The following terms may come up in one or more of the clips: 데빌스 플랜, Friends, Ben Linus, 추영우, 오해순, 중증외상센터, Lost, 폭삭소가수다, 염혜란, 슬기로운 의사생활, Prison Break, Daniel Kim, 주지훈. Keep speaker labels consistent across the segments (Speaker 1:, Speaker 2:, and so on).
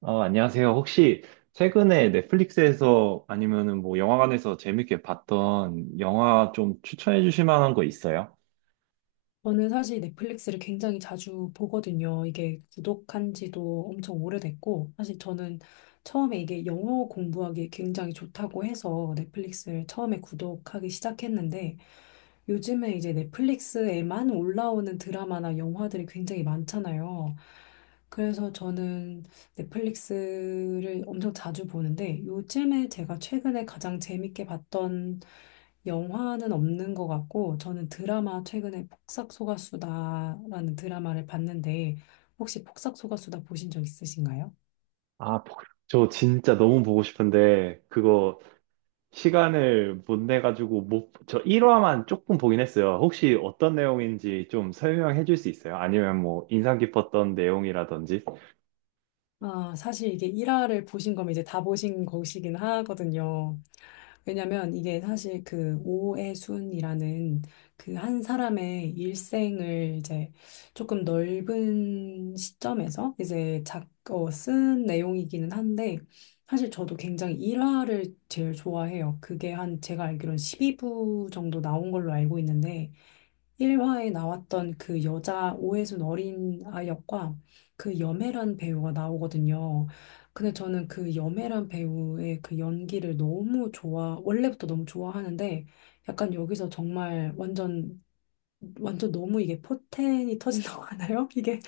Speaker 1: 안녕하세요. 혹시 최근에 넷플릭스에서 아니면은 뭐 영화관에서 재밌게 봤던 영화 좀 추천해 주실 만한 거 있어요?
Speaker 2: 저는 사실 넷플릭스를 굉장히 자주 보거든요. 이게 구독한 지도 엄청 오래됐고, 사실 저는 처음에 이게 영어 공부하기 굉장히 좋다고 해서 넷플릭스를 처음에 구독하기 시작했는데, 요즘에 이제 넷플릭스에만 올라오는 드라마나 영화들이 굉장히 많잖아요. 그래서 저는 넷플릭스를 엄청 자주 보는데 요즘에 제가 최근에 가장 재밌게 봤던 영화는 없는 것 같고 저는 드라마 최근에 폭삭소가수다라는 드라마를 봤는데 혹시 폭삭소가수다 보신 적 있으신가요?
Speaker 1: 아, 보- 저 진짜 너무 보고 싶은데 그거 시간을 못 내 가지고 못, 저 1화만 조금 보긴 했어요. 혹시 어떤 내용인지 좀 설명해 줄 수 있어요? 아니면 뭐 인상 깊었던 내용이라든지?
Speaker 2: 아, 사실 이게 1화를 보신 거면 이제 다 보신 것이긴 하거든요. 왜냐면 이게 사실 그 오해순이라는 그 한 사람의 일생을 이제 조금 넓은 시점에서 이제 쓴 내용이기는 한데 사실 저도 굉장히 일화를 제일 좋아해요. 그게 한 제가 알기로는 12부 정도 나온 걸로 알고 있는데 1화에 나왔던 그 여자 오해순 어린 아 역과 그 염혜란 배우가 나오거든요. 근데 저는 그 염혜란 배우의 그 연기를 원래부터 너무 좋아하는데 약간 여기서 정말 완전, 완전 너무 이게 포텐이 터진다고 하나요? 이게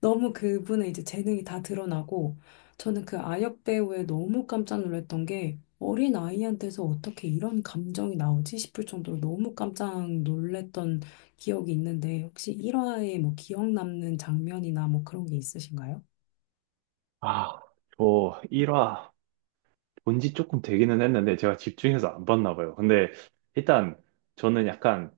Speaker 2: 너무 그분의 이제 재능이 다 드러나고 저는 그 아역 배우에 너무 깜짝 놀랐던 게 어린 아이한테서 어떻게 이런 감정이 나오지 싶을 정도로 너무 깜짝 놀랐던 기억이 있는데 혹시 1화에 뭐 기억 남는 장면이나 뭐 그런 게 있으신가요?
Speaker 1: 아, 저 1화 본지 조금 되기는 했는데 제가 집중해서 안 봤나 봐요. 근데 일단 저는 약간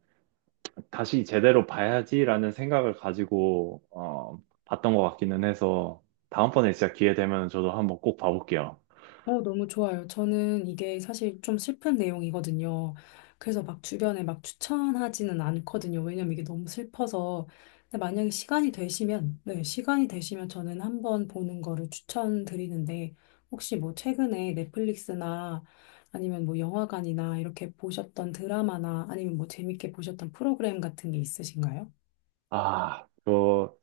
Speaker 1: 다시 제대로 봐야지라는 생각을 가지고 봤던 것 같기는 해서 다음번에 진짜 기회 되면 저도 한번 꼭 봐볼게요.
Speaker 2: 너무 좋아요. 저는 이게 사실 좀 슬픈 내용이거든요. 그래서 막 주변에 막 추천하지는 않거든요. 왜냐면 이게 너무 슬퍼서. 근데 만약에 시간이 되시면, 네, 시간이 되시면 저는 한번 보는 거를 추천드리는데, 혹시 뭐 최근에 넷플릭스나 아니면 뭐 영화관이나 이렇게 보셨던 드라마나 아니면 뭐 재밌게 보셨던 프로그램 같은 게 있으신가요?
Speaker 1: 아, 저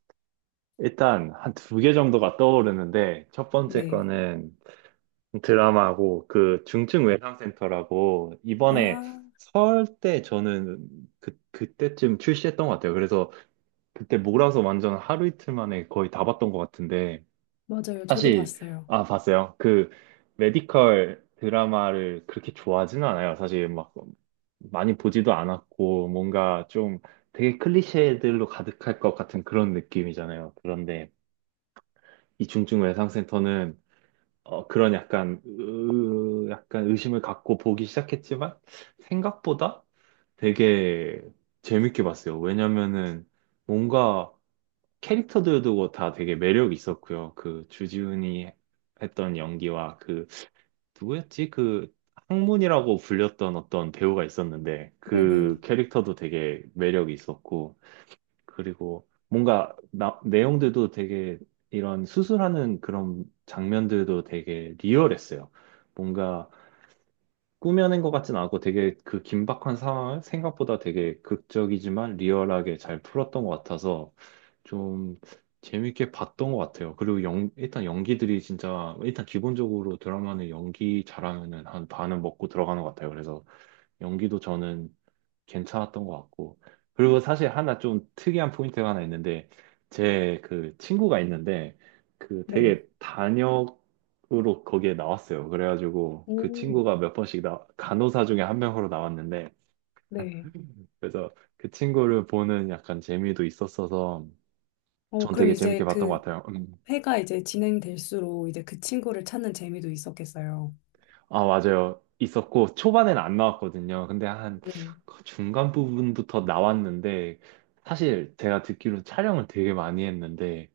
Speaker 1: 일단 한 두 개 정도가 떠오르는데 첫 번째
Speaker 2: 네.
Speaker 1: 거는 드라마고 그 중증외상센터라고 이번에
Speaker 2: 아,
Speaker 1: 설 때 저는 그때쯤 출시했던 것 같아요. 그래서 그때 몰아서 완전 하루 이틀 만에 거의 다 봤던 것 같은데
Speaker 2: 맞아요. 저도
Speaker 1: 사실
Speaker 2: 봤어요.
Speaker 1: 봤어요. 그 메디컬 드라마를 그렇게 좋아하지는 않아요. 사실 막 많이 보지도 않았고 뭔가 좀 되게 클리셰들로 가득할 것 같은 그런 느낌이잖아요. 그런데 이 중증외상센터는 그런 약간 의심을 갖고 보기 시작했지만 생각보다 되게 재밌게 봤어요. 왜냐면은 뭔가 캐릭터들도 뭐 다 되게 매력 있었고요. 그 주지훈이 했던 연기와 그 누구였지? 그 항문이라고 불렸던 어떤 배우가 있었는데 그
Speaker 2: 네네.
Speaker 1: 캐릭터도 되게 매력이 있었고 그리고 뭔가 내용들도 되게 이런 수술하는 그런 장면들도 되게 리얼했어요. 뭔가 꾸며낸 것 같진 않고 되게 그 긴박한 상황을 생각보다 되게 극적이지만 리얼하게 잘 풀었던 것 같아서 좀 재밌게 봤던 것 같아요. 그리고 일단 연기들이 진짜 일단 기본적으로 드라마는 연기 잘하면은 한 반은 먹고 들어가는 것 같아요. 그래서 연기도 저는 괜찮았던 것 같고. 그리고 사실 하나 좀 특이한 포인트가 하나 있는데, 제 그 친구가 있는데, 그
Speaker 2: 네.
Speaker 1: 되게 단역으로 거기에 나왔어요. 그래가지고 그
Speaker 2: 오,
Speaker 1: 친구가 몇 번씩 간호사 중에 한 명으로 나왔는데,
Speaker 2: 네.
Speaker 1: 그래서 그 친구를 보는 약간 재미도 있었어서, 전
Speaker 2: 그럼
Speaker 1: 되게 재밌게
Speaker 2: 이제
Speaker 1: 봤던 것
Speaker 2: 그
Speaker 1: 같아요. 음.
Speaker 2: 회가 이제 진행될수록 이제 그 친구를 찾는 재미도 있었겠어요.
Speaker 1: 아, 맞아요. 있었고, 초반에는 안 나왔거든요. 근데 한
Speaker 2: 네,
Speaker 1: 그 중간 부분부터 나왔는데, 사실 제가 듣기로 촬영을 되게 많이 했는데,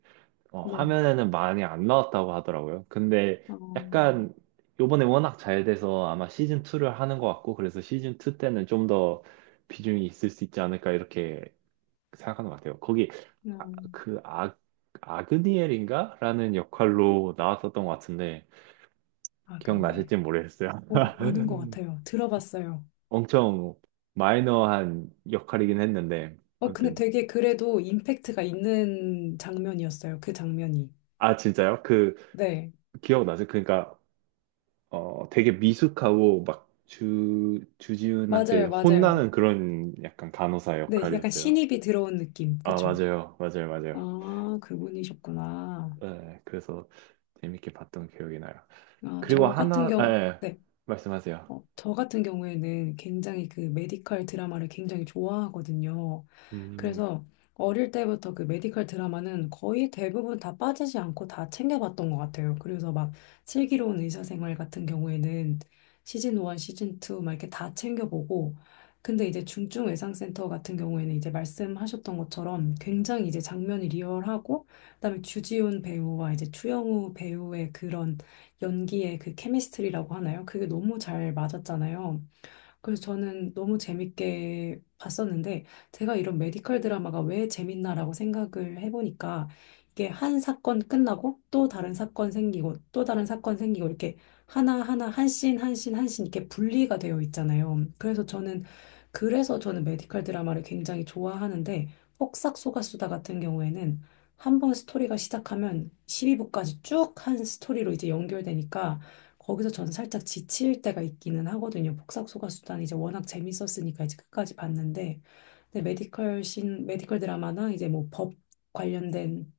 Speaker 2: 네.
Speaker 1: 화면에는 많이 안 나왔다고 하더라고요. 근데
Speaker 2: 어,
Speaker 1: 약간 요번에 워낙 잘 돼서 아마 시즌 2를 하는 것 같고 그래서 시즌 2 때는 좀 더 비중이 있을 수 있지 않을까 이렇게 생각하는 것 같아요. 거기 아,
Speaker 2: 음,
Speaker 1: 그 아, 아그니엘인가? 라는 역할로 나왔었던 것 같은데
Speaker 2: 아그니엘.
Speaker 1: 기억나실지 모르겠어요.
Speaker 2: 아는 것 같아요. 들어봤어요.
Speaker 1: 엄청 마이너한 역할이긴 했는데
Speaker 2: 근데
Speaker 1: 아무튼
Speaker 2: 되게 그래도 임팩트가 있는 장면이었어요. 그 장면이.
Speaker 1: 아 진짜요? 그
Speaker 2: 네,
Speaker 1: 기억나세요? 그러니까 되게 미숙하고 막 주지훈한테
Speaker 2: 맞아요, 맞아요.
Speaker 1: 혼나는 그런 약간 간호사
Speaker 2: 네, 약간
Speaker 1: 역할이었어요.
Speaker 2: 신입이 들어온 느낌.
Speaker 1: 아,
Speaker 2: 그쵸?
Speaker 1: 맞아요. 맞아요. 맞아요.
Speaker 2: 아, 그분이셨구나.
Speaker 1: 네, 그래서 재밌게 봤던 기억이 나요.
Speaker 2: 아,
Speaker 1: 그리고
Speaker 2: 저 같은 경우,
Speaker 1: 예,
Speaker 2: 네.
Speaker 1: 말씀하세요.
Speaker 2: 저 같은 경우에는 굉장히 그 메디컬 드라마를 굉장히 좋아하거든요.
Speaker 1: 음,
Speaker 2: 그래서 어릴 때부터 그 메디컬 드라마는 거의 대부분 다 빠지지 않고 다 챙겨봤던 것 같아요. 그래서 막 슬기로운 의사생활 같은 경우에는 시즌 1, 시즌 2 막 이렇게 다 챙겨보고 근데 이제 중증외상센터 같은 경우에는 이제 말씀하셨던 것처럼 굉장히 이제 장면이 리얼하고 그다음에 주지훈 배우와 이제 추영우 배우의 그런 연기의 그 케미스트리라고 하나요? 그게 너무 잘 맞았잖아요. 그래서 저는 너무 재밌게 봤었는데, 제가 이런 메디컬 드라마가 왜 재밌나라고 생각을 해보니까, 이게 한 사건 끝나고 또 다른 사건 생기고 또 다른 사건 생기고 이렇게 하나하나 한 씬, 한 씬, 한 씬 이렇게 분리가 되어 있잖아요. 그래서 저는 메디컬 드라마를 굉장히 좋아하는데, 폭삭소가수다 같은 경우에는 한번 스토리가 시작하면 12부까지 쭉 한 스토리로 이제 연결되니까, 거기서 전 살짝 지칠 때가 있기는 하거든요. 복사소가 수단 이제 워낙 재밌었으니까 이제 끝까지 봤는데 근데 메디컬 드라마나 이제 뭐 법 관련된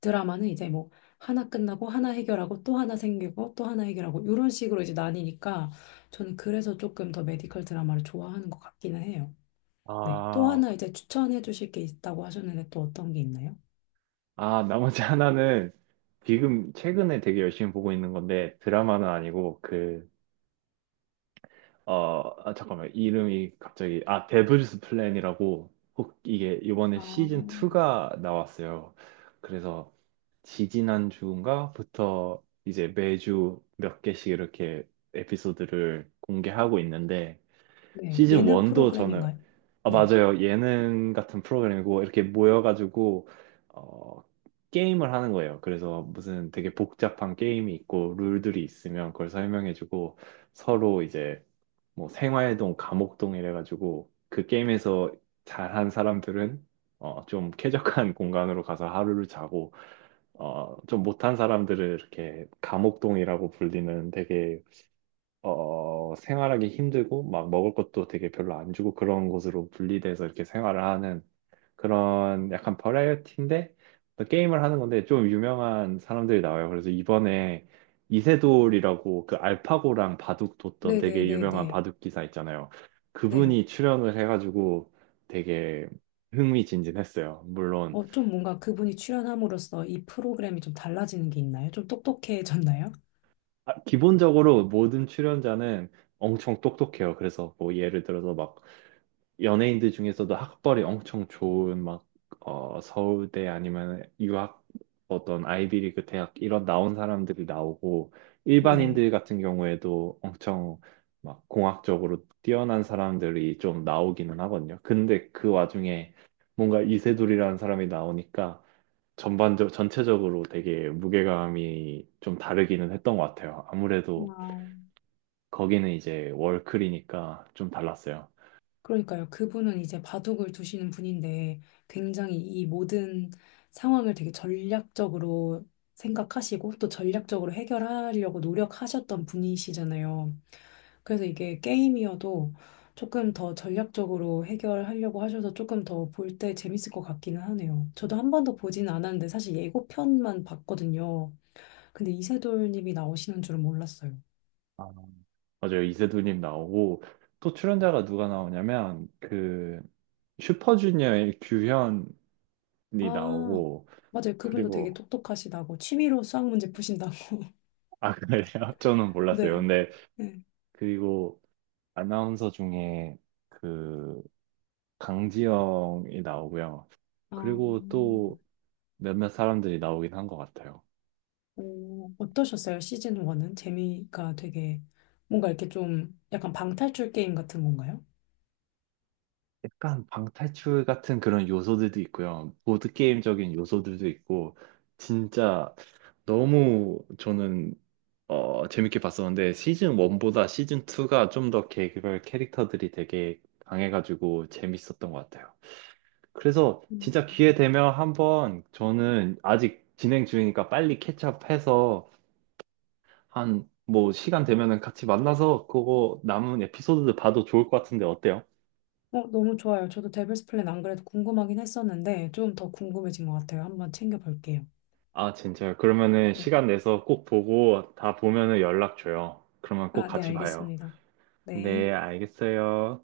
Speaker 2: 드라마는 이제 뭐 하나 끝나고 하나 해결하고 또 하나 생기고 또 하나 해결하고 이런 식으로 이제 나뉘니까 저는 그래서 조금 더 메디컬 드라마를 좋아하는 것 같기는 해요. 네. 또
Speaker 1: 아,
Speaker 2: 하나 이제 추천해 주실 게 있다고 하셨는데 또 어떤 게 있나요?
Speaker 1: 나머지 하나는 지금 최근에 되게 열심히 보고 있는 건데 드라마는 아니고 잠깐만, 이름이 갑자기, 아, 데블스 플랜이라고 혹 이게 이번에
Speaker 2: 아,
Speaker 1: 시즌 2가 나왔어요. 그래서 지지난주인가부터 이제 매주 몇 개씩 이렇게 에피소드를 공개하고 있는데
Speaker 2: 네.
Speaker 1: 시즌
Speaker 2: 예능
Speaker 1: 1도 저는
Speaker 2: 프로그램인가요?
Speaker 1: 아
Speaker 2: 네.
Speaker 1: 맞아요 예능 같은 프로그램이고 이렇게 모여가지고 어 게임을 하는 거예요. 그래서 무슨 되게 복잡한 게임이 있고 룰들이 있으면 그걸 설명해주고 서로 이제 뭐 생활동, 감옥동 이래가지고 그 게임에서 잘한 사람들은 좀 쾌적한 공간으로 가서 하루를 자고 좀 못한 사람들을 이렇게 감옥동이라고 불리는 되게 생활하기 힘들고 막 먹을 것도 되게 별로 안 주고 그런 곳으로 분리돼서 이렇게 생활을 하는 그런 약간 버라이어티인데 또 게임을 하는 건데 좀 유명한 사람들이 나와요. 그래서 이번에 이세돌이라고 그 알파고랑 바둑 뒀던 되게
Speaker 2: 네네네네.
Speaker 1: 유명한 바둑 기사 있잖아요.
Speaker 2: 네.
Speaker 1: 그분이 출연을 해가지고 되게 흥미진진했어요.
Speaker 2: 좀 뭔가 그분이 출연함으로써 이 프로그램이 좀 달라지는 게 있나요? 좀 똑똑해졌나요?
Speaker 1: 기본적으로 모든 출연자는 엄청 똑똑해요. 그래서 뭐 예를 들어서 막 연예인들 중에서도 학벌이 엄청 좋은 막 서울대 아니면 유학 어떤 아이비리그 대학 이런 나온 사람들이 나오고
Speaker 2: 네.
Speaker 1: 일반인들 같은 경우에도 엄청 막 공학적으로 뛰어난 사람들이 좀 나오기는 하거든요. 근데 그 와중에 뭔가 이세돌이라는 사람이 나오니까 전반적 전체적으로 되게 무게감이 좀 다르기는 했던 것 같아요. 아무래도
Speaker 2: 와,
Speaker 1: 거기는 이제 월클이니까 좀 달랐어요.
Speaker 2: 그러니까요. 그분은 이제 바둑을 두시는 분인데 굉장히 이 모든 상황을 되게 전략적으로 생각하시고 또 전략적으로 해결하려고 노력하셨던 분이시잖아요. 그래서 이게 게임이어도 조금 더 전략적으로 해결하려고 하셔서 조금 더 볼 때 재밌을 것 같기는 하네요. 저도 한 번도 보진 않았는데 사실 예고편만 봤거든요. 근데 이세돌님이 나오시는 줄은 몰랐어요.
Speaker 1: 아, 맞아요. 이세돌님 나오고 또 출연자가 누가 나오냐면 그 슈퍼주니어의 규현이
Speaker 2: 아,
Speaker 1: 나오고
Speaker 2: 맞아요. 그분도 되게
Speaker 1: 그리고
Speaker 2: 똑똑하시다고 취미로 수학 문제 푸신다고.
Speaker 1: 아 그래요? 저는 몰랐어요.
Speaker 2: 네.
Speaker 1: 근데
Speaker 2: 네.
Speaker 1: 그리고 아나운서 중에 그 강지영이 나오고요.
Speaker 2: 아,
Speaker 1: 그리고 또 몇몇 사람들이 나오긴 한 것 같아요.
Speaker 2: 어떠셨어요? 시즌 1은 재미가 되게 뭔가 이렇게 좀 약간 방탈출 게임 같은 건가요?
Speaker 1: 약간 방탈출 같은 그런 요소들도 있고요. 보드게임적인 요소들도 있고 진짜 너무 저는 재밌게 봤었는데 시즌 1보다 시즌 2가 좀 더 개별 캐릭터들이 되게 강해가지고 재밌었던 것 같아요. 그래서 진짜
Speaker 2: 음.
Speaker 1: 기회 되면 한번 저는 아직 진행 중이니까 빨리 캐치업해서 한 뭐 시간 되면은 같이 만나서 그거 남은 에피소드들 봐도 좋을 것 같은데 어때요?
Speaker 2: 너무 좋아요. 저도 데빌스 플랜 안 그래도 궁금하긴 했었는데 좀 더 궁금해진 것 같아요. 한번 챙겨볼게요.
Speaker 1: 아, 진짜요? 그러면은
Speaker 2: 네.
Speaker 1: 시간 내서 꼭 보고 다 보면은 연락 줘요. 그러면 꼭
Speaker 2: 아, 네,
Speaker 1: 같이 봐요.
Speaker 2: 알겠습니다. 네.
Speaker 1: 네, 알겠어요.